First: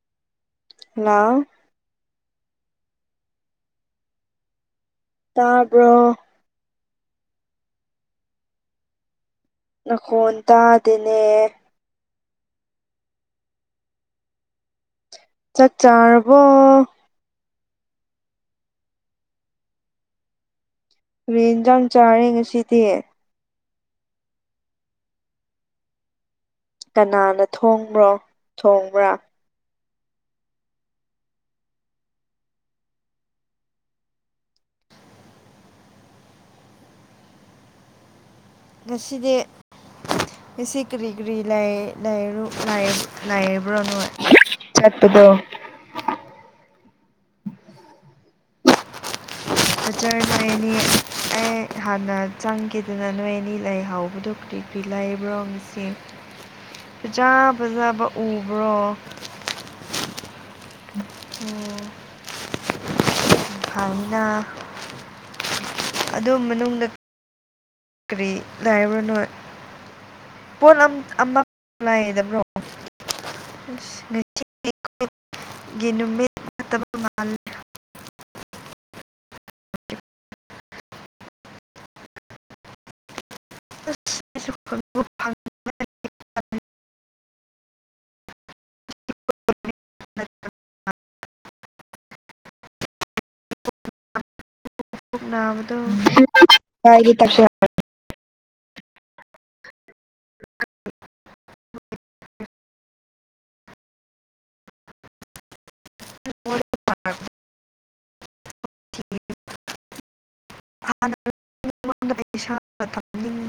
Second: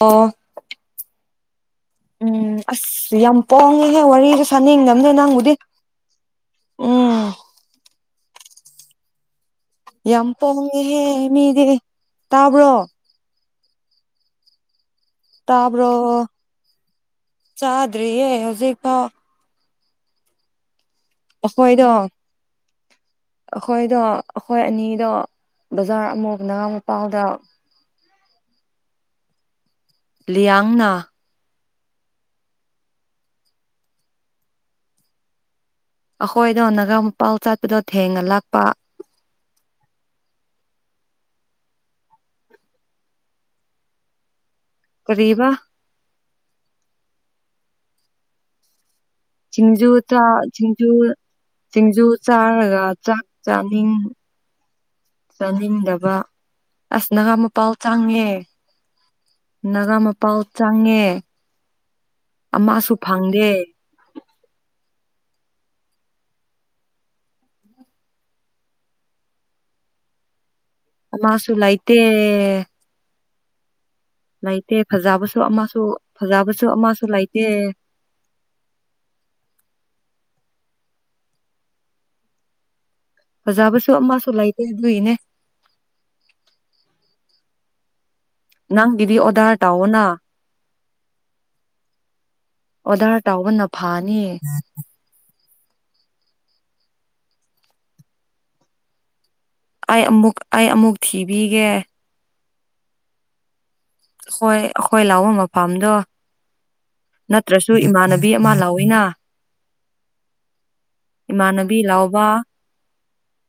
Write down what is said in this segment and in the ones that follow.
ꯑꯣ ꯍꯜꯂꯣ ꯎꯝ ꯑꯁ ꯌꯥꯝ ꯄꯣꯡꯉꯦꯍꯦ ꯋꯥꯔꯤꯒ ꯁꯥꯅꯤꯡꯗꯝꯅꯦ ꯅꯪꯕꯨꯗꯤ ꯇꯥꯕ꯭ꯔꯣ ꯎꯝ ꯌꯥꯝ ꯅꯈꯣꯟ ꯄꯣꯡꯉꯦꯍꯦ ꯇꯥꯗꯦꯅꯦ ꯃꯤꯗꯤ ꯇꯥꯕ꯭ꯔꯣ ꯆꯥꯛ ꯇꯥꯕ꯭ꯔꯣ ꯆꯥꯔꯕꯣ ꯆꯥꯗ꯭ꯔꯤꯌꯦ ꯍꯧꯖꯤꯛ ꯐꯥꯎ ꯀ꯭ꯔꯤ ꯏꯟꯖꯥꯡ ꯑꯩꯈꯣꯏꯗꯣ ꯆꯥꯔꯦ ꯉꯁꯤꯗꯤ ꯑꯩꯈꯣꯏꯗꯣ ꯑꯩꯈꯣꯏ ꯑꯅꯤꯗꯣ ꯕꯖꯥꯔ ꯑꯃꯨ ꯅꯍꯟꯃꯨ ꯀꯅꯥꯅ ꯊꯣꯡꯕ꯭ꯔꯣ ꯊꯣꯡꯕ꯭ꯔꯥ ꯂꯤꯌꯥꯡꯅ ꯑꯩꯈꯣꯏꯗꯣ ꯅꯒꯥ ꯃꯄꯥꯜ ꯆꯥꯠꯄꯗꯣ ꯊꯦꯡꯅ ꯂꯥꯛꯄ ꯉꯁꯤꯗꯤ ꯏꯁꯤ ꯀꯔꯤ ꯀꯔꯤ ꯂꯩ ꯂꯩꯔꯨ ꯂꯩ ꯂꯩꯕ꯭ꯔꯣꯅꯣꯏ ꯆꯠꯄꯗꯣ ꯀꯔꯤꯕ ꯁꯤꯡꯖꯨ ꯑꯆꯔ ꯆꯥ ꯅꯣꯏ ꯑꯅꯤ ꯁꯤꯡꯖꯨ ꯑꯩ ꯁꯤꯡꯖꯨ ꯍꯥꯟꯅ ꯆꯥꯔꯒ ꯆꯪꯈꯤꯗꯅ ꯆꯥꯛ ꯅꯣꯏ ꯑꯅꯤ ꯂꯩ ꯆꯥꯅꯤꯡ ꯍꯧꯕꯗꯨ ꯀꯔꯤ ꯀꯔꯤ ꯂꯩꯕ꯭ꯔꯣ ꯉꯁꯤ ꯆꯥꯅꯤꯡꯗꯕ ꯑꯁ ꯐꯖꯥ ꯅꯒꯥ ꯃꯄꯥꯜ ꯐꯖꯕ ꯆꯪꯉꯦ ꯎꯕ꯭ꯔꯣ ꯅꯒꯥ ꯃꯄꯥꯜ ꯆꯪꯉꯦ ꯎꯝ ꯑꯃꯁꯨ ꯐꯪꯗꯦ [unintelligible] ꯀꯔꯤ ꯂꯕ꯭ꯔꯥꯅꯣꯏ ꯄꯣꯠ ꯑꯝ ꯑꯃꯁꯨ ꯑꯃꯇ ꯂꯩꯇꯦ ꯂꯩꯗꯕ꯭ꯔꯣ [unintelligible] ꯂꯩꯇꯦ ꯐꯖꯕꯁꯨ ꯑꯃꯁꯨ ꯅꯨꯃꯤꯠ ꯐꯖꯕꯁꯨ ꯐꯠꯇꯕ ꯑꯃꯁꯨ ꯃꯥꯜꯂꯦ ꯂꯩꯇꯦ ꯐꯖꯥꯕꯁꯨ ꯑꯃꯁꯨ ꯑꯩꯁꯨ ꯂꯩꯇꯦ ꯈꯪꯕꯨ ꯑꯗꯨꯏꯅꯦ ꯅꯪꯒꯤꯗꯤ ꯑꯣꯗꯥꯔ ꯇꯥꯎꯋꯣꯅ ꯑꯣꯗꯔ ꯇꯥꯎꯕꯅ ꯐꯥꯅꯤ [unintelligible] ꯑꯩ ꯑꯃꯨꯛ ꯑꯩ ꯑꯃꯨꯛ ꯊꯤꯕꯤꯒꯦ [inaudible] ꯑꯩꯈꯣꯏ ꯑꯩꯈꯣꯏ ꯂꯥꯎꯕ ꯃꯐꯝꯗꯣ ꯅꯠꯇ꯭ꯔꯁꯨ ꯏꯃꯥꯟꯅꯕꯤ ꯑꯃ ꯂꯧꯋꯤꯅ ꯏꯃꯥꯟꯅꯕꯤ ꯂꯥꯎꯕ [unintelligible]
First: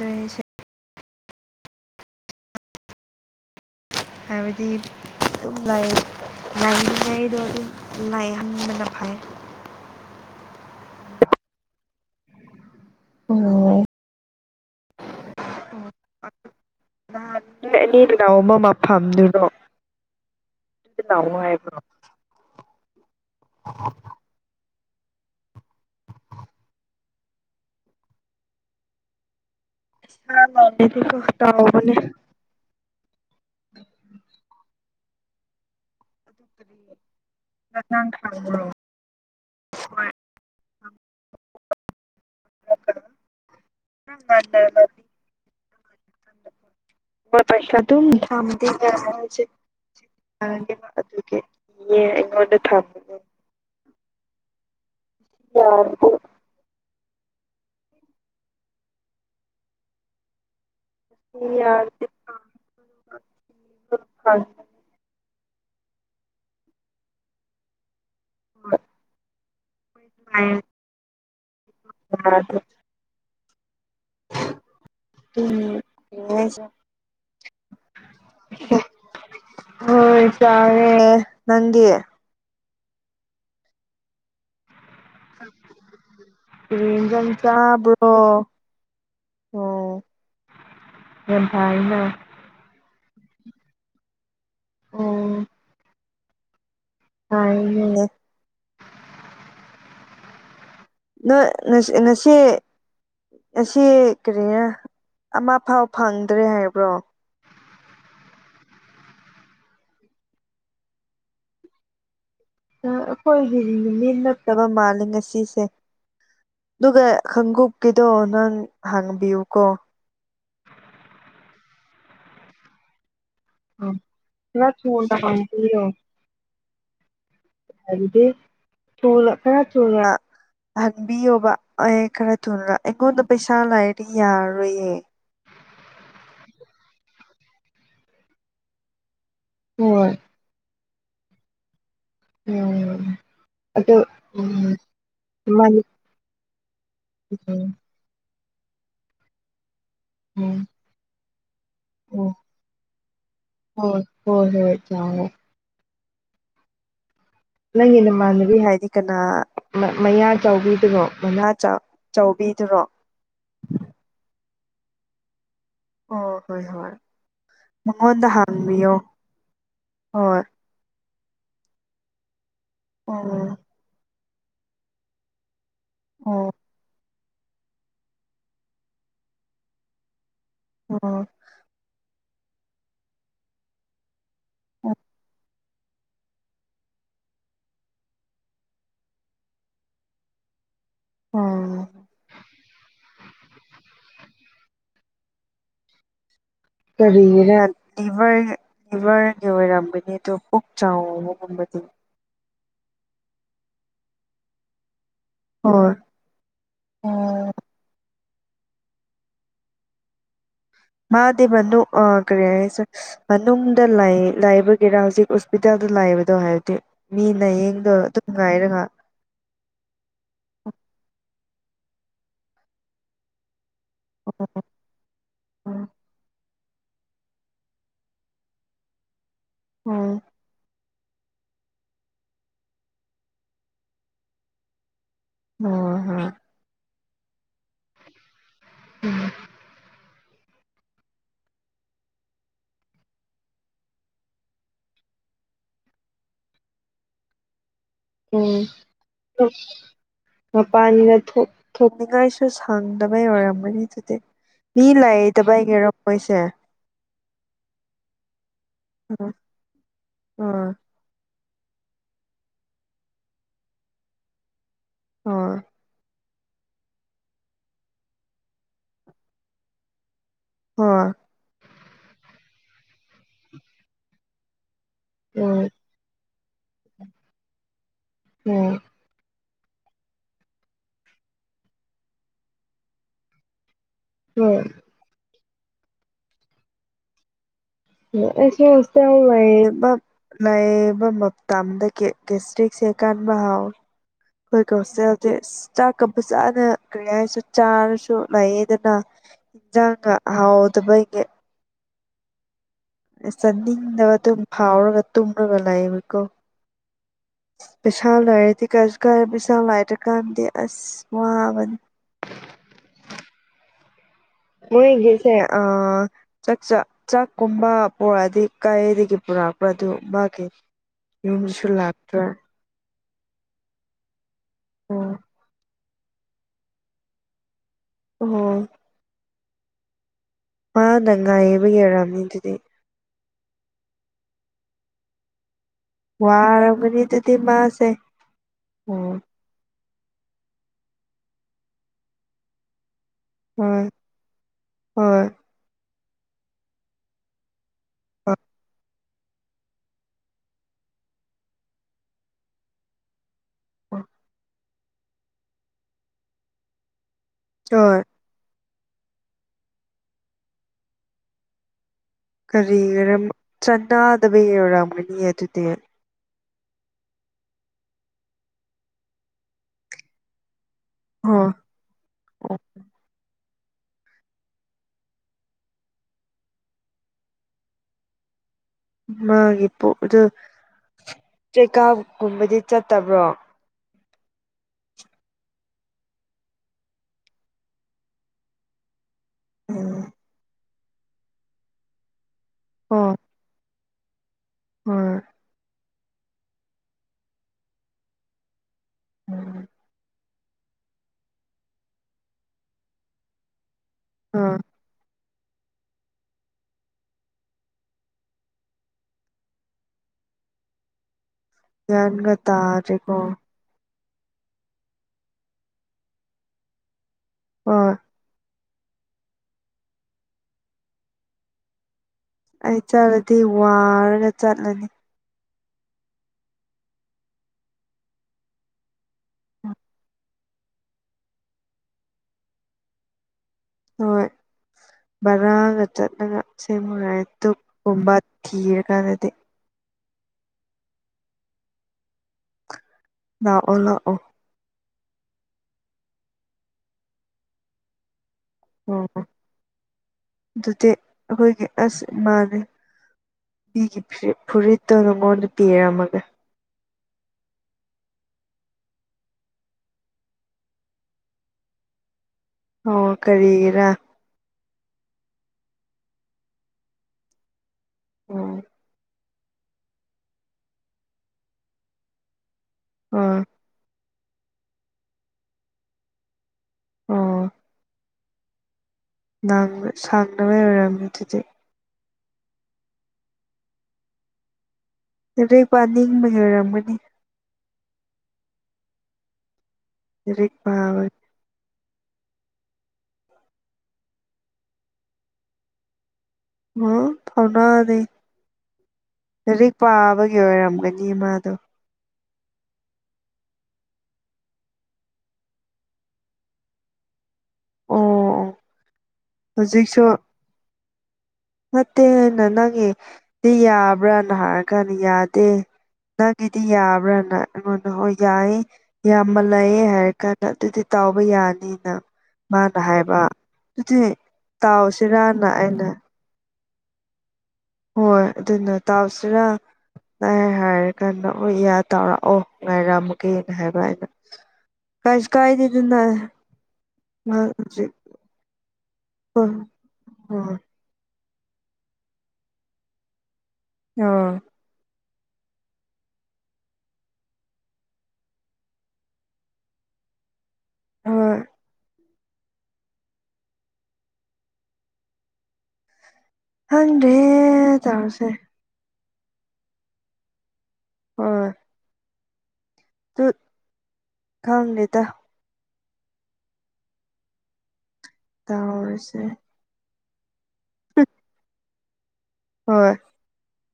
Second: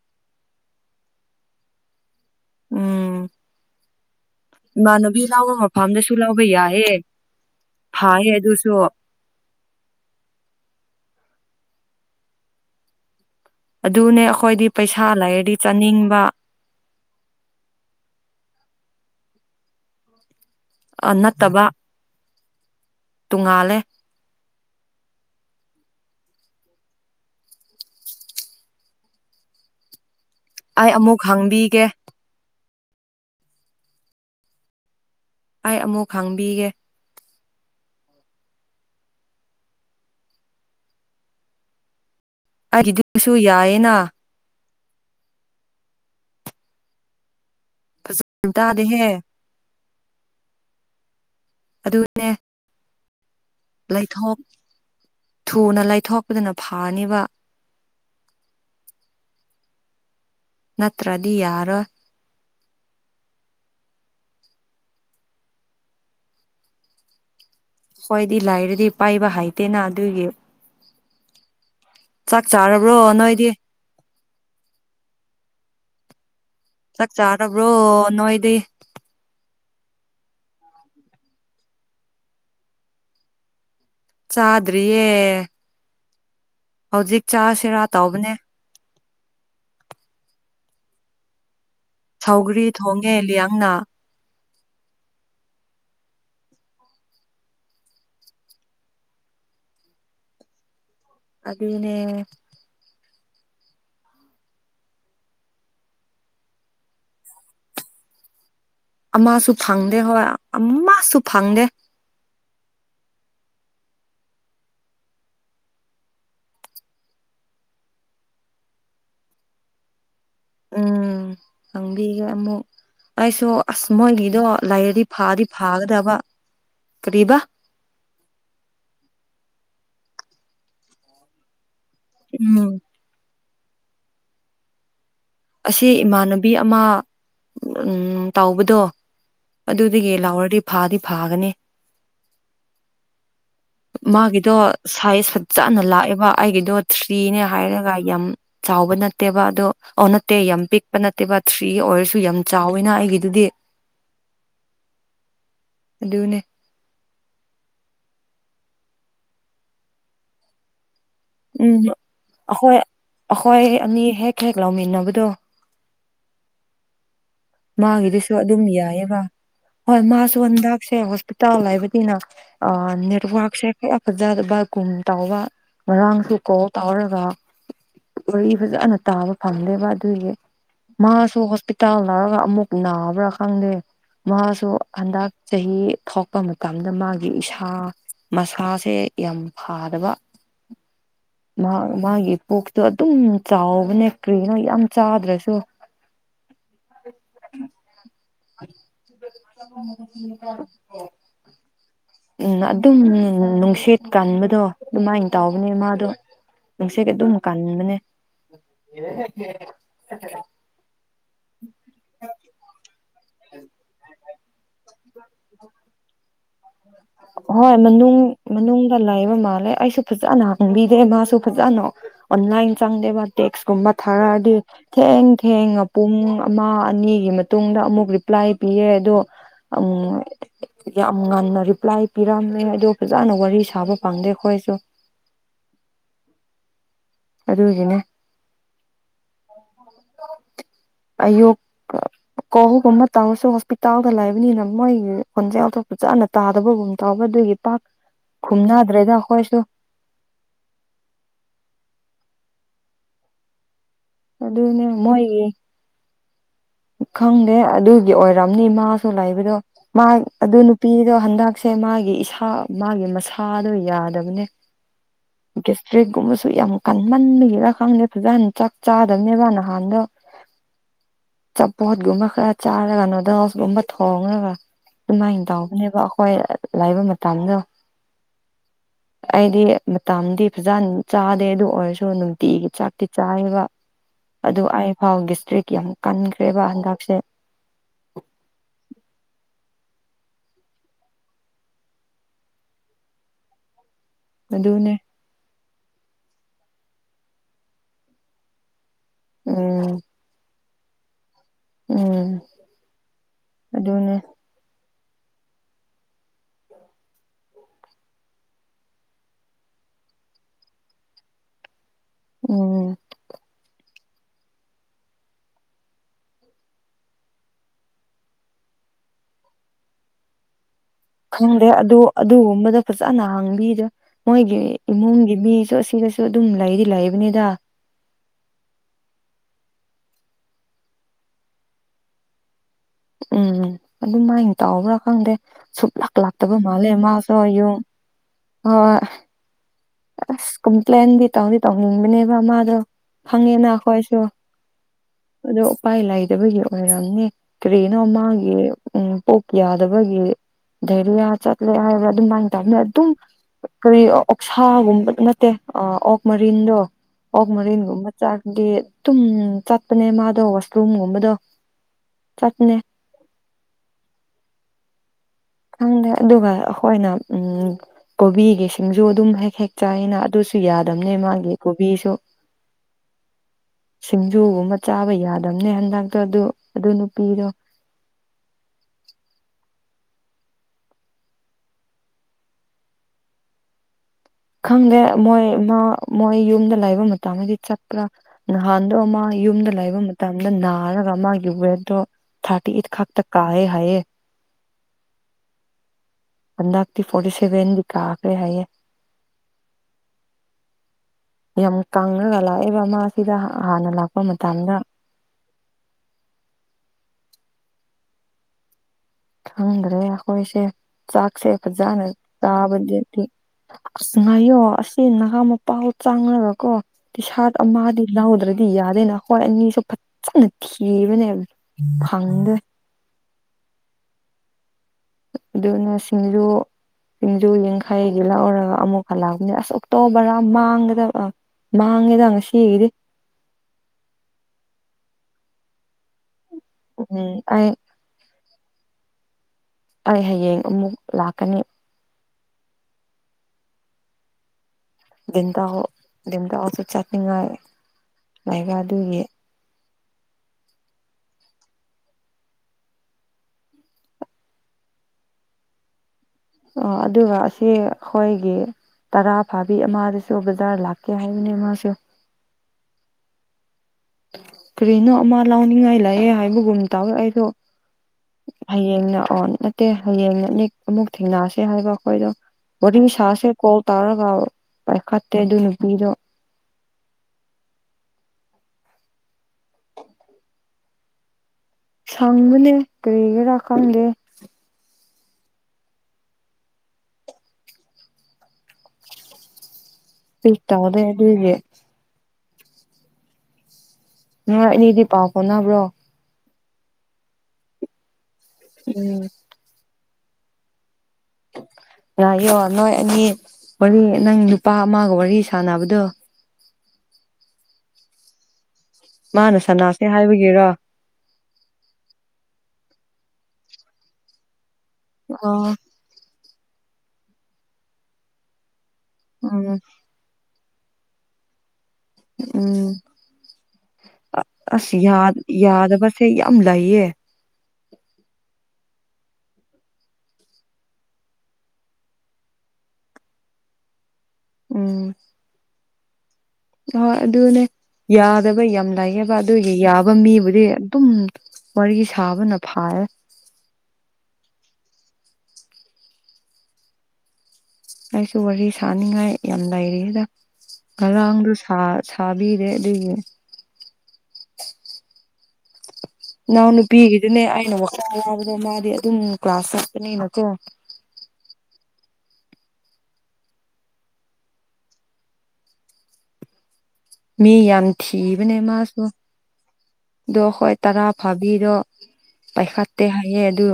ꯎꯝ ꯏꯃꯥꯟꯅꯕꯤ ꯂꯥꯎꯕ ꯃꯐꯝꯗꯁꯨ ꯂꯥꯎꯕ ꯌꯥꯏꯌꯦ ꯐꯥꯏꯌꯦ ꯑꯗꯨꯁꯨ [unintelligible] ꯑꯣ ꯑꯗꯨꯅꯦ ꯑꯩꯈꯣꯏꯗꯤ ꯄꯩꯁꯥ ꯂꯩꯔꯗꯤ ꯆꯥꯅꯤꯡꯕ ꯥ [unintelligible] [unintelligible] ꯑ [unintelligible] ꯇꯨꯡꯉꯥꯜꯂꯦ ꯑꯩ ꯑꯃꯨꯛ ꯍꯥꯡꯕꯤꯒꯦ [unintelligible] [inaudible] ꯑꯩ ꯑꯃꯨꯛ ꯍꯪꯕꯤꯒꯦ ꯅꯁꯥꯡ ꯈꯪꯕ꯭ꯔꯣ ꯍꯣꯏ ꯑꯩꯒꯤꯗꯤꯞꯁꯨ ꯌꯥꯏꯌꯦꯅꯥ [unintelligible] ꯍꯣꯏ ꯄꯩꯁꯥ ꯑꯗꯨꯝ ꯊꯝꯗꯤ ꯇꯥꯗꯦꯍꯦ [unintelligible] [unintelligible] ꯑꯗꯨꯗꯤ ꯌꯦ ꯑꯗꯨꯅꯦ ꯑꯩꯉꯣꯟꯗ ꯊꯝ ꯂꯩꯊꯣꯛ ꯊꯨꯅ ꯂꯩꯊꯣꯛꯄꯗꯨꯅ ꯐꯅꯤꯕ ꯅꯠꯇ꯭ꯔꯥꯗꯤ [unintelligible] ꯈꯣꯏꯗꯤ ꯂꯥꯏꯔꯗꯤ ꯄꯥꯏꯕ ꯍꯩꯇꯦꯅꯥ ꯑꯗꯨꯒꯤ ꯆꯥꯛ ꯆꯥꯔꯕ ꯕ꯭ꯔꯣ ꯅꯣꯏꯗꯤ ꯎꯝ [unintelligible] ꯆꯥꯛ ꯆꯥꯔꯕ꯭ꯔꯣ ꯅꯣꯏꯗꯤ ꯍꯣꯏ ꯆꯥꯔꯦ ꯅꯪꯗꯤ ꯆꯥꯗ꯭ꯔꯤꯌꯦ ꯀ꯭ꯔꯤ ꯍꯧꯖꯤꯛ ꯏꯟꯖꯥꯡ ꯆꯥꯁꯤꯔꯥ ꯆꯥꯕ꯭ꯔꯣ ꯇꯧꯕꯅꯦ ꯑꯣ ꯌꯥꯝ ꯐꯩꯅꯥ ꯁꯧꯒ꯭ꯔꯤ ꯊꯣꯡꯉꯦ ꯂꯤꯌꯥꯡꯅ ꯎꯝ ꯍꯥꯏꯔꯤꯅꯦ ꯅꯣꯏ ꯉꯁꯤ ꯑꯗꯨꯅꯦ ꯉꯁꯤ ꯉꯁꯤ ꯀ꯭ꯔꯤꯔꯥ ꯑꯃ ꯐꯥꯎ ꯐꯪꯗ꯭ꯔꯦ ꯍꯥꯏꯕ꯭ꯔꯣ ꯑꯃꯁꯨ ꯐꯪꯗꯦ ꯍꯣꯏ ꯑꯃꯥꯁꯨ ꯐꯪꯗꯦ ꯑ ꯑꯩꯈꯣꯏꯒꯤ ꯅꯨꯃꯤꯠ ꯅꯠꯇꯕ ꯃꯥꯜꯂꯦ ꯉꯁꯤꯁꯦ ꯑꯗꯨꯒ ꯈꯪꯒꯨꯞꯀꯤꯗꯣ ꯅꯪ ꯍꯪꯕꯤꯌꯨꯀꯣ ꯎꯝ ꯍꯪꯕꯤꯒꯦ ꯑꯃꯨꯛ ꯑꯩꯁꯨ ꯑꯁ ꯎꯝ ꯃꯣꯏꯒꯤꯗꯣ ꯈꯔ ꯂꯩꯥꯔꯗꯤ ꯊꯨꯅ ꯐꯥꯗꯤ ꯍꯥꯡꯕꯤꯌꯣ ꯐꯥꯒꯗꯕ ꯀꯔꯤꯕ ꯑꯗꯨꯗꯤ ꯇꯨꯜꯗ ꯈꯔ ꯊꯨꯅ ꯍꯪꯕꯤꯌꯣꯕ ꯑꯦ ꯈꯔ ꯊꯨꯅ ꯎꯝ ꯑꯩꯉꯣꯟꯗ ꯄꯩꯁꯥ ꯂꯩꯔꯗꯤ ꯌꯥꯔꯔꯣꯏꯌꯦ ꯑꯁꯤ ꯏꯃꯥꯟꯅꯕꯤ ꯑꯃ ꯎꯝ ꯇꯧꯕꯗꯣ ꯍꯣꯏ ꯑꯗꯨꯗꯒꯤ ꯂꯥꯎꯔꯗꯤ ꯐꯥꯗꯤ ꯐꯥꯒꯅꯤ ꯎꯝ ꯑꯗꯨ ꯃꯥꯒꯤꯗꯣ ꯎꯝ ꯁꯥꯏꯖ ꯃꯥꯅꯤ ꯐꯖꯅ ꯂꯥꯛꯑꯦꯕ ꯑꯩꯒꯤꯗꯣ ꯊ꯭ꯔꯤꯅꯦ ꯎꯝ ꯍꯥꯏꯔꯒ ꯌꯥꯝ ꯆꯥꯎꯕ ꯅꯠꯇꯦꯕ ꯑꯗꯣ ꯑꯣ ꯅꯠꯇꯦ ꯎꯝ ꯌꯥꯝ ꯄꯤꯛ ꯄ ꯅꯠꯇꯦꯕ ꯊ꯭ꯔꯤ ꯑꯣꯏꯔꯁꯨ ꯑꯣ ꯌꯥꯝ ꯆꯥꯎꯋꯤꯅ ꯑꯩꯒꯤꯗꯨꯗꯤ ꯍꯣꯏ ꯍꯣꯏ ꯍꯣꯏ ꯆꯥꯎꯋꯣ ꯑꯗꯨꯅꯦ ꯅꯪꯒꯤ ꯅꯃꯥꯟꯅꯕꯤ ꯍꯥꯏꯗꯤ ꯀꯅꯥ ꯃ ꯃꯌꯥ ꯆꯧꯕꯤꯗꯨꯔꯣ ꯎꯝ ꯑꯈꯣꯏ ꯑꯈꯣꯏ ꯑꯅꯤ ꯍꯦꯛ ꯍꯦꯛ ꯂꯥꯎꯃꯤꯟꯅꯕꯗꯣ ꯑꯣ ꯍꯣꯏ ꯍꯣꯏ ꯃꯉꯣꯟꯗ ꯃꯥꯒꯤꯗꯨꯁꯨ ꯑꯗꯨꯝ ꯍꯥꯡꯕꯤꯌꯣ ꯌꯥꯏꯌꯦꯕ ꯍꯣꯏ ꯃꯥꯁꯨ ꯍꯟꯗꯥꯛꯁꯦ ꯍꯣꯁꯄꯤꯇꯥꯜ ꯂꯩꯕꯅꯤꯅ ꯑꯥ ꯑꯣ ꯅꯦꯠꯋꯥꯔꯛꯁꯦ ꯈꯔ ꯐꯖꯗꯕ ꯀꯨꯝ ꯇꯧꯕ ꯉꯥꯔꯥꯡꯁꯨ ꯑꯣ ꯑꯣ ꯀꯣꯜ ꯇꯧꯔꯒ ꯋꯥꯔꯤ ꯐꯖꯅ ꯇꯥꯕ ꯐꯪꯗꯦꯕ ꯑꯗꯨꯒꯤ ꯑꯣ ꯃꯥꯁꯨ ꯍꯣꯁꯄꯤꯇꯥꯜ ꯂꯩꯔꯒ ꯑꯃꯨꯛ ꯅꯥꯕ꯭ꯔꯥ ꯈꯪꯗꯦ ꯃꯥꯁꯨ ꯍꯟꯗꯛ ꯆꯍꯤ ꯊꯣꯛꯄ ꯃꯇꯝꯗ ꯃꯥꯒꯤ ꯏꯁꯥ ꯃꯁꯥꯁꯦ ꯌꯥꯝ ꯐꯗꯕ ꯎꯝ ꯃꯍꯥꯛ ꯃꯥꯒꯤ ꯄꯨꯛꯇꯣ ꯑꯗꯨꯝ ꯆꯥꯎꯕꯅꯦ ꯀ꯭ꯔꯤꯒꯤꯅꯣ ꯌꯥꯝ ꯆꯥꯗ꯭ꯔꯁꯨ ꯀꯔꯤꯔꯥ ꯂꯤꯚꯔ ꯂꯤꯚꯔꯒꯤ ꯑꯣꯏꯔꯝꯒꯅꯤꯗꯣ ꯄꯨꯛ ꯆꯥꯎ ꯀꯩꯅꯣ ꯒꯨꯝꯕꯗꯤ ꯎꯝ ꯑꯗꯨꯝ ꯅꯨꯡꯁꯤꯠ ꯀꯟꯕꯗꯣ ꯑꯗꯨꯃꯥꯏꯟ ꯇꯥꯎꯕꯅꯦ ꯍꯣꯏ ꯃꯥꯗꯣ ꯅꯨꯡꯁꯤꯠ ꯑꯗꯨꯝ ꯑꯣ ꯀꯟꯕꯅꯦ [unintelligible] ꯃꯥꯗꯤ ꯃꯅꯨ ꯑ ꯀꯔꯤ ꯍꯥꯏꯌꯦꯁꯦ ꯃꯅꯨꯡꯗ ꯂꯩꯪ ꯂꯩꯕꯒꯤꯔꯥ ꯍꯧꯖꯤꯛ ꯍꯣꯁꯄꯤꯇꯥꯜꯗ ꯂꯥꯢꯕꯗꯣ ꯍꯥꯏꯕꯗꯤ ꯃꯤ ꯍꯣꯏ ꯂꯥꯌꯦꯡꯗꯣ ꯃꯅꯨꯡ ꯑꯗꯨꯝ ꯉꯥꯏꯔꯒ ꯃꯅꯨꯡꯗ ꯂꯩꯕ ꯃꯥꯜꯂꯦ ꯑꯩꯁꯨ ꯐꯖꯅ ꯍꯪꯕꯤꯗꯦ ꯃꯥꯁꯨ ꯐꯖꯅ ꯑꯣꯟꯂꯥꯏꯟ ꯆꯪꯗꯦꯕ ꯇꯦꯛꯁ ꯀꯨꯝꯕ ꯊꯥꯔꯛꯑꯗꯤ ꯊꯦꯡ ꯊꯦꯡꯉ ꯄꯨꯡ ꯑꯃ ꯑꯅꯤꯒꯤ ꯃꯇꯨꯡꯗ ꯑꯃꯨꯛ ꯔꯤꯄ꯭ꯂꯥꯏ ꯄꯤꯌꯦ ꯑꯗꯣ ꯎꯝ ꯌꯥꯝ ꯉꯟꯅ ꯔꯤꯞ ꯄ꯭ꯂꯥꯏ ꯄꯤꯔꯝꯃꯦ ꯑꯗꯣ ꯐꯖꯅ ꯋꯥꯔꯤ ꯁꯥꯕ ꯐꯪꯗꯦ ꯑꯈꯣꯏꯁꯨ ꯎꯝꯍꯝ ꯑꯗꯨꯒꯤꯅꯦ ꯑꯌꯨꯛꯀ ꯀꯣꯍꯨꯒꯨꯝꯕ ꯇꯧꯔꯁꯨ ꯍꯣꯁꯄꯤꯇꯥꯜꯗ ꯂꯩꯕꯅꯤꯅ ꯃꯣꯏꯒꯤ ꯈꯣꯟꯖꯦꯜꯗꯣ ꯐꯖꯅ ꯇꯥꯗꯕꯒꯨꯝ ꯇꯧꯕ ꯑꯗꯨꯒꯤ ꯄꯥꯛ ꯈꯨꯝꯅꯗ꯭ꯔꯦꯗ ꯑꯈꯣꯏꯁꯨ ꯃꯄꯥꯟꯒꯤꯅ ꯊꯣ ꯊꯣꯛꯅꯤꯡꯉꯥꯏꯁꯨ ꯁꯪꯡꯗꯕꯩ ꯑꯣꯏꯔꯝꯒꯅꯤꯗ ꯇꯦ ꯑꯗꯨꯅꯦ ꯃꯤ ꯃꯣꯏꯒꯤ ꯂꯩꯇꯕꯒꯤꯔ ꯈꯣꯏꯁꯦ ꯈꯪꯗꯦ ꯑꯗꯨꯒꯤ ꯑꯣꯏꯔꯝꯅꯤ ꯃꯥꯁꯨ ꯑ ꯂꯩꯕꯗꯣ ꯃꯥꯏ ꯑꯗꯨ ꯅꯨ ꯍꯣꯏ ꯃꯤꯗ ꯍꯟꯗꯛꯁꯦ ꯃꯥꯒꯤ ꯏꯁꯥ ꯃꯥꯒꯤ ꯃꯁꯥꯗꯣ ꯌꯥꯗꯕꯅꯦ ꯒꯦꯁꯇ꯭ꯔꯦꯛ ꯒꯨꯝꯕꯁꯨ ꯌꯥꯝ ꯀꯟꯃꯟꯕꯒꯤꯔ ꯈꯪꯗꯦ ꯐꯖꯅ ꯆꯥꯛ ꯆꯥꯗꯝꯅꯦꯕ ꯅꯍꯥꯟꯗꯣ ꯍꯣꯢ ꯆꯥꯄꯣꯠ ꯒꯨꯝꯕ ꯈꯔ ꯆꯥꯔꯒ ꯅꯨꯗꯜꯁ ꯒꯨꯝꯕ ꯊꯣꯡꯉꯒ ꯗꯨꯃꯥꯏꯟ ꯎꯝ ꯇꯧꯕꯅꯦꯕ ꯑꯈꯣꯏ ꯂꯩꯕ ꯃꯇꯝꯗꯣ ꯎꯝ ꯑꯩꯗꯤ ꯃꯇꯥꯝꯗꯤ ꯐꯖꯟ ꯆꯥꯗꯦ ꯑꯗꯨ ꯑꯣꯏꯔꯁꯨ ꯅꯨꯡꯇꯤꯒꯤ ꯆꯥꯛꯇꯤ ꯆꯥꯌꯦꯕ ꯍꯣꯏ ꯑꯗꯨ ꯑꯩꯐꯥꯎ ꯒꯦꯁꯇ꯭ꯔꯤꯛ ꯌꯥꯝ ꯀꯟꯈ꯭ꯔꯦꯕ ꯍꯟꯗꯛꯁꯦ [unintelligible] ꯂꯩꯕ ꯃꯇꯝꯗꯒꯤ ꯒꯦꯁꯇ꯭ꯔꯤꯛꯁꯦ ꯀꯟꯕ ꯍꯥꯎ ꯈꯣꯏ ꯑꯗꯨꯅꯦ ꯒꯣꯇꯦꯜꯗꯤ ꯆꯥꯛꯀ ꯐꯖꯅ ꯀꯔꯤ ꯍꯥꯏꯁꯨ ꯆꯥꯔꯁꯨ ꯂꯩꯥꯌꯦꯗꯅ ꯎꯝ ꯍꯤꯟꯖꯥꯡꯒ ꯍꯥꯎꯇꯕꯒꯤ ꯎꯝ ꯑꯆꯥꯅꯤꯡꯗꯕ ꯑꯗꯨꯅꯦ ꯑꯗꯨꯝ ꯐꯥꯎꯔꯒ ꯇꯨꯝꯔꯒ ꯂꯩꯕꯀꯣ ꯄꯩꯁꯥ ꯂꯥꯏꯔꯗꯤ ꯀꯩꯁꯨ ꯀꯥꯢꯝ ꯄꯩꯁꯥ ꯂꯥꯢꯇ꯭ꯔꯤꯀꯥꯟꯗꯤ ꯑꯁ ꯋꯥꯕꯅꯤ ꯎꯝ ꯃꯣꯏꯒꯤꯁꯦ ꯑꯥ ꯆꯛꯆꯥ ꯆꯥꯛꯀꯨꯝꯕ ꯄꯣꯔꯑꯗꯤ ꯀꯥꯏꯗꯒꯤ ꯄꯨꯔꯛꯄ꯭ꯔꯥ ꯑꯗꯨ ꯃꯥꯒꯤ ꯈꯪꯗꯦ ꯌꯨꯝꯗꯁꯨ ꯑꯗꯨ ꯂꯥꯛꯇ꯭ꯔꯥ ꯑꯗꯨꯒꯨꯝꯕꯗ ꯐꯖꯅ ꯍꯥꯡꯕꯤꯗ ꯃꯣꯏꯒꯤ ꯑꯣ ꯏꯃꯨꯡꯒꯤ ꯃꯤꯁꯨ ꯑꯁꯤꯗꯁ ꯇꯣ ꯑꯗꯨꯝ ꯂꯩꯗꯤ ꯂꯩꯕꯅꯤꯗ ꯑꯣ ꯃꯥꯅ ꯉꯥꯏꯕꯒꯤꯔꯝꯅꯤ ꯑꯗꯨꯗꯤ ꯎꯝ ꯑꯗꯨꯃꯥꯏꯟ ꯇꯥꯎꯕ꯭ꯔꯥ ꯈꯪꯗꯦ ꯁꯨꯞ ꯂꯥꯛ ꯂꯥꯛꯇꯕ ꯃꯥꯜꯂꯦ ꯋꯥꯔꯝꯒꯅꯤ ꯑꯗꯨꯗꯤ ꯃꯥꯁꯨ ꯌꯨꯝ ꯃꯥꯁꯦ ꯍꯣꯏ ꯑꯣ ꯑꯁ ꯀꯝꯄ꯭ꯂꯦꯟꯗꯤ ꯇꯧꯗꯤ ꯇꯧꯅꯤꯡꯕꯅꯦꯕ ꯃꯥꯗꯣ ꯈꯪꯉꯦꯅꯥ ꯍꯣꯏ ꯑꯈꯣꯏꯁꯨ ꯍꯣꯏ ꯑꯗꯣ ꯎꯄꯥꯏ ꯂꯩꯗꯕꯒꯤ ꯑꯣꯏꯔꯝꯅꯤ ꯀꯔꯤꯅꯣ ꯃꯥꯒꯤ ꯎꯝ ꯄꯨꯛ ꯌꯥꯗꯕꯒꯤ ꯗꯥꯏꯔꯤꯌꯥ ꯆꯠꯂꯦ ꯍꯥꯏꯔ ꯑꯗꯨꯃꯥꯏꯟ ꯇꯧꯕꯅꯦ ꯑꯗꯨꯝ ꯀꯔꯤ ꯑꯣꯛ ꯑꯣꯛꯁꯥꯒꯨꯝꯕ ꯅꯠꯇꯦ ꯑꯥ ꯑꯣꯛ ꯃꯔꯤꯟꯗꯣ ꯑꯣꯛ ꯍꯣꯏ ꯃꯔꯤꯟꯒꯨꯝꯕ ꯆꯥꯛꯗꯤ ꯇꯨꯝ ꯆꯠꯄꯅꯦ ꯃꯥꯗꯣ ꯋꯥꯁꯔꯨꯝꯒꯨꯝꯕꯗꯣ ꯆꯠꯄꯅꯦ ꯀꯔꯤ ꯒꯔꯝ ꯆꯠꯅꯥꯗꯕꯒꯤ ꯑꯣꯏꯔꯝꯒꯅꯤꯌꯦ ꯑꯗꯨꯗꯤ ꯈꯪꯗꯦ ꯑꯗꯨꯒ ꯑꯩꯈꯣꯏꯅ ꯎꯝ ꯀꯣꯕꯤꯒꯤ ꯁꯤꯡꯖꯨ ꯑꯗꯨꯝ ꯍꯦꯛ ꯍꯦꯛ ꯆꯥꯏꯅ ꯑꯗꯨꯁꯨ ꯌꯥꯗꯝꯅꯦ ꯑꯣ ꯃꯥꯒꯤ ꯀꯣꯕꯤꯁꯨ ꯁꯤꯡꯖꯨꯒꯨꯝꯕ ꯆꯥꯕ ꯌꯥꯗꯝꯅꯦ ꯍꯟꯗꯛꯇꯣ ꯑꯗꯨ ꯑꯗꯨ ꯅꯨꯄꯤꯗꯣ ꯃꯥꯒꯤ ꯄꯣꯛꯗꯨ ꯆꯦꯀꯞꯒꯨꯝꯕꯗꯤ ꯆꯠꯇꯕ꯭ꯔꯣ ꯈꯪꯗꯦ ꯃꯣꯏ ꯃꯥ ꯃꯣꯏ ꯌꯨꯝꯗ ꯂꯩꯕ ꯃꯇꯝꯗꯤ ꯆꯠꯄ꯭ꯔꯥ ꯅꯍꯥꯟꯗꯣ ꯃꯥꯏ__ ꯌꯨꯝꯗ ꯂꯩꯕ ꯎꯝ ꯃꯇꯝꯗ ꯅꯥꯔꯒ ꯃꯥꯒꯤ ꯋꯦꯠꯇꯣ ꯊꯥꯔꯇꯤ ꯑꯩꯠ ꯑꯣ ꯈꯛꯇ ꯀꯥꯌꯦ ꯍꯥꯏꯌꯦ ꯍꯣꯏ ꯍꯟꯗꯛꯇꯤ ꯐꯣꯔꯇꯤ ꯁꯚꯦꯟꯗꯤ ꯀꯥꯈ꯭ꯔꯦ ꯍꯥꯏꯌꯦ ꯎꯝ ꯌꯥꯝ ꯀꯪꯔꯒ ꯂꯥꯛꯑꯦꯕ ꯃꯥꯥ ꯁꯤꯗ ꯍꯥ ꯍꯥꯟꯅ ꯂꯥꯛꯄ ꯑꯥ ꯃꯇꯝꯗ ꯈꯪꯗ꯭ꯔꯦ ꯑꯈꯣꯏꯁꯦ ꯆꯥꯛꯁꯦ ꯐꯖꯅ ꯒ꯭ꯌꯥꯟꯒ ꯆꯥꯕꯗꯤ ꯇꯥꯗ꯭ꯔꯦꯀꯣ ꯂꯦ__ ꯑꯁ ꯉꯥꯏꯌꯣ ꯑꯁꯤ ꯅꯍꯥꯃꯄꯥꯜ ꯆꯪꯉꯒꯀꯣ ꯇꯤꯁ꯭ꯥꯔꯠ ꯍꯣꯏ ꯑꯃꯥꯗꯤ ꯂꯧꯗ꯭ꯔ__ ꯗꯤ ꯌꯥꯗꯦꯅ ꯈꯣꯏ ꯑꯅꯤꯁꯨ ꯐꯠꯖꯅ ꯊꯤꯕꯅꯦ ꯐꯪꯗꯦ ꯑꯩ ꯆꯠꯂꯗꯤ ꯋꯥꯔꯒ ꯆꯠꯂꯅꯤ ꯑꯗꯨꯅ ꯁꯤꯡꯔꯨ ꯁꯤꯡꯖꯨ ꯌꯥꯡꯈꯩꯒꯤ ꯂꯧꯔꯒ ꯑꯃꯨꯛꯀ ꯂꯥꯛꯄꯅꯦ ꯑꯁ ꯑꯣꯛꯇꯣ ꯕꯥꯔꯥ ꯃꯥꯡꯒꯗ ꯑꯥ__ ꯃꯥꯡꯉꯦꯗ ꯉꯁꯤꯒꯤꯗꯤ ꯍꯣꯏ ꯕꯔꯥꯒ ꯆꯠꯂꯒ ꯁꯦꯃꯨꯔꯦ ꯎꯝ ꯇꯨꯞ ꯑꯩ ꯨꯀꯨꯝꯕ ꯊꯤꯔꯀꯥꯟꯗꯗꯤ ꯑꯩ ꯍꯌꯦꯡ ꯑꯃꯨꯛ ꯂꯥꯛꯀꯅꯤ ꯂꯥꯛꯑꯣ ꯂꯥꯛꯑꯣ ꯗꯤꯟꯇꯥꯍꯣ ꯗꯤꯝꯇꯥꯍꯣꯁꯨ ꯆꯠꯅꯤꯡꯉꯥꯏ ꯂꯩꯕ ꯑꯣ ꯑꯗꯨꯒꯤ ꯑꯗꯨꯗꯤ ꯑꯩꯈꯣꯏꯒꯤ ꯑꯁ ꯏꯃꯥꯅꯦ ꯃꯤꯒꯤ ꯐ꯭ꯔꯤꯞ ꯐꯨꯔꯤꯠꯇꯣ ꯅꯪꯉꯣꯟꯗ ꯄꯤꯔꯝꯃꯒꯥ ꯑꯣ ꯑꯗꯨꯒ ꯑꯁꯤ ꯍꯣꯏꯒꯤ ꯇꯔꯥ ꯐꯥꯕꯤ ꯑꯃꯥꯗꯨꯁꯨ ꯕꯖꯥꯔ ꯂꯥꯛꯀꯦ ꯍꯥꯏꯕꯅꯦ ꯃꯥꯁꯨ ꯑꯣ ꯀꯔꯤꯒꯤꯔꯥ ꯀꯔꯤꯅꯣ ꯑꯃꯥ ꯂꯥꯎꯅꯤꯡꯉꯥꯏ ꯂꯩꯥꯌꯦ ꯍꯥꯏꯕꯒꯨꯝ ꯇꯧꯋꯦ ꯑꯩꯗꯣ ꯑꯣ ꯍꯌꯦꯡꯅ ꯑꯣꯠ ꯅꯠꯇꯦ ꯍꯌꯦꯡ ꯅꯅꯤꯛ ꯑꯃꯨꯛ ꯊꯦꯡꯅꯥꯁꯦ ꯍꯥꯏꯕ ꯑꯩꯈꯣꯏꯗꯣ ꯋꯥꯔꯤ ꯑꯣ ꯁꯥꯥꯁꯦ ꯀꯣꯜ ꯇꯧꯔꯒ ꯄꯥꯏꯈꯠꯇꯦ ꯑꯗꯨ ꯅꯨꯄꯤꯗꯣ ꯑꯣ ꯅꯪ ꯁꯪꯗꯕꯩ ꯑꯣꯏꯔꯝꯃꯤ ꯗꯨꯗꯤ ꯁꯪꯕꯅꯦ ꯀꯔꯤꯒꯤꯔꯥ ꯈꯪꯗꯦ ꯂꯔꯤꯛ ꯄꯥꯅꯤꯡꯕꯒꯤ ꯑꯣꯏꯔꯝꯒꯅꯤ ꯂꯥꯏꯔꯤꯛ ꯑꯩ ꯇꯧꯗꯦ ꯄꯥꯕꯒꯤ ꯑꯗꯨꯒꯤ ꯅꯣꯏ ꯑꯅꯤꯗꯤ ꯄꯥꯎ ꯐꯥꯎꯅꯕ꯭ꯔꯣ ꯍꯨꯝ ꯐꯥꯎꯅꯗꯦ ꯎꯝ ꯂꯥꯔꯤꯛ ꯄꯥꯕꯒꯤ ꯑꯣꯏꯔꯝꯒꯅꯤ ꯃꯥꯗꯣ ꯉꯥꯏꯌꯣ ꯅꯣꯏ ꯑꯅꯤ ꯋꯥꯔꯤ ꯅꯪ ꯅꯨꯄꯥ ꯑꯃꯥꯒ ꯋꯥꯔꯤ ꯁꯥꯟꯅꯕꯗꯨ ꯑꯣ ꯑꯣ ꯃꯥꯅ ꯍꯧꯖꯤꯛꯁꯨ ꯁꯅꯥꯁꯦ ꯍꯥꯏꯕꯒꯤꯔꯣ ꯅꯠꯇꯦ ꯑꯩꯅ ꯅꯪꯒꯤ ꯗꯤ ꯌꯥꯕ꯭ꯔꯥꯅ ꯍꯥꯏꯔꯀꯟꯗ ꯌꯥꯗꯦ ꯑꯣ ꯅꯪꯒꯤꯗꯤ ꯌꯥꯕ꯭ꯔꯥꯅ ꯑꯩꯉꯣꯟꯗ ꯍꯣꯏ ꯌꯥꯌꯦ ꯌꯥꯝꯃ ꯎꯝ ꯂꯩꯌꯦ ꯍꯥꯏꯔꯀꯟ ꯑꯗꯨꯗꯤ ꯇꯥꯎꯕ ꯌꯥꯅꯤꯅ ꯃꯥꯅ ꯎꯝ ꯍꯥꯏꯕ ꯑꯇꯨꯏ ꯇꯥꯎꯁꯤꯔꯅ ꯑꯩꯅ ꯁꯦ ꯌꯥꯝ ꯂꯩꯌꯦ ꯍꯣꯏ ꯑꯗꯨꯅ ꯇꯥꯎꯁꯤꯔꯥ ꯉꯥꯏ ꯍꯥꯏꯔꯀꯥꯟꯗ ꯑꯣ ꯌꯥ ꯇꯧꯔꯛꯑꯣ ꯉꯥꯏꯔꯝꯒꯦꯅ ꯍꯥꯏꯕ ꯑꯩꯅ ꯎꯝ ꯀꯥꯏꯁꯨ ꯀꯥꯏꯗꯦꯗꯅ ꯍꯣꯏ ꯉꯍꯥꯛ ꯑꯗꯨꯅꯦ ꯍꯧꯖꯤꯛ ꯌꯥꯗꯕꯩ ꯌꯥꯝ ꯂꯩꯌꯦꯕ ꯍꯣꯏ ꯑꯗꯨꯒꯤ ꯌꯥꯕ ꯍꯣꯏ ꯃꯤꯕꯨꯗꯤ ꯑꯗꯨꯝ ꯋꯥꯔꯤ ꯁꯥꯕꯅ ꯐꯥꯏꯌꯦ ꯑꯣ ꯑꯩꯁꯨ ꯋꯥꯔꯤ ꯁꯥꯅꯤꯡꯉꯥꯏ ꯌꯥꯝ ꯂꯩꯔꯤꯗ ꯍꯣꯏ ꯉꯔꯥꯡꯗꯨ ꯁꯥ ꯁꯥꯕꯤꯗꯦ ꯑꯗꯨꯒꯤ ꯏꯅꯥꯎ ꯅꯨꯄꯤꯒꯤꯗꯨꯅꯦ ꯑꯩꯅ ꯈꯪꯗ꯭ꯔꯦꯍꯦ ꯋꯥꯈꯜ ꯇꯧꯔꯤꯁꯦ ꯋꯥꯕꯗꯣ ꯃꯥꯗꯤ ꯑꯗꯨꯝ ꯀ꯭ꯂꯥꯁ ꯆꯠꯄꯅꯤꯅꯀꯣ ꯍꯣꯏ ꯇꯨꯠ ꯈꯪꯗꯦꯗ ꯃꯤ ꯌꯥꯝ ꯊꯤꯕꯅꯦ ꯃꯥꯁꯨ ꯇꯧꯔꯤꯁꯦ ꯗꯣ ꯈꯣꯏ ꯇꯔꯥ ꯐꯥꯕꯤꯗꯣ ꯍꯣꯏ ꯄꯥꯏꯈꯠꯇꯦ ꯍꯥꯏꯌꯦ ꯑꯗꯨ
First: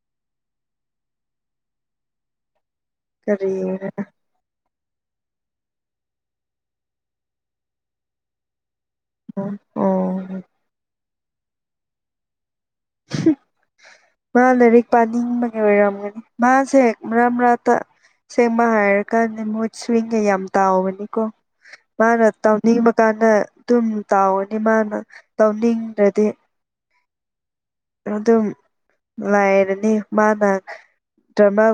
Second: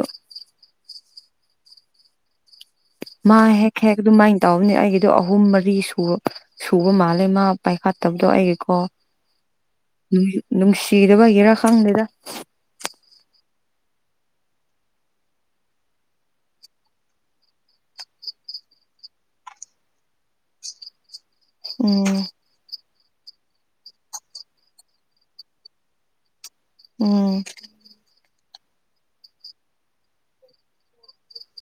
ꯃꯥ ꯍꯦꯛ ꯀꯔꯤꯔ ꯍꯦꯛ ꯑꯗꯨꯃꯥꯏꯟ ꯇꯧꯕꯅꯦ ꯑꯩꯒꯤꯗꯣ ꯑꯍꯨꯝ ꯃꯔꯤ ꯁꯨ ꯁꯨꯕ ꯃꯥꯜꯂꯦ ꯃꯥ ꯄꯥꯏꯈꯠꯇꯕꯗꯣ ꯑꯩꯒꯤꯀꯣ [unintelligible] ꯅꯨꯡꯁꯤꯗꯕꯒꯤꯔ ꯈꯪꯗꯦꯗ ꯍꯨꯝ ꯃꯥ ꯂꯥꯏꯔꯤꯛ ꯄꯥꯅꯤꯡꯕꯒꯤ ꯑꯣꯏꯔꯝꯒꯅꯤ ꯃꯥꯁꯦ ꯃꯔꯛ ꯃꯔꯛꯇ ꯁꯦꯡꯕ ꯍꯥꯏꯔꯀꯥꯟꯗ ꯃꯨꯠ ꯁ꯭ꯋꯤꯡꯒ ꯌꯥꯝ ꯇꯥꯎꯕꯅꯤꯀꯣ ꯎꯝ ꯃꯥꯅ ꯇꯧꯅꯤꯡꯕꯀꯥꯟꯗ ꯑꯗꯨꯝ ꯇꯥꯎꯔꯅꯤ ꯃꯥꯅ ꯇꯧꯅꯤꯡꯗ꯭ꯔꯥꯗꯤ ꯎꯝ ꯑꯗꯨꯝ ꯂꯥꯏꯔꯅꯤ ꯃꯥꯅ ꯇ꯭ꯔꯃꯦꯜ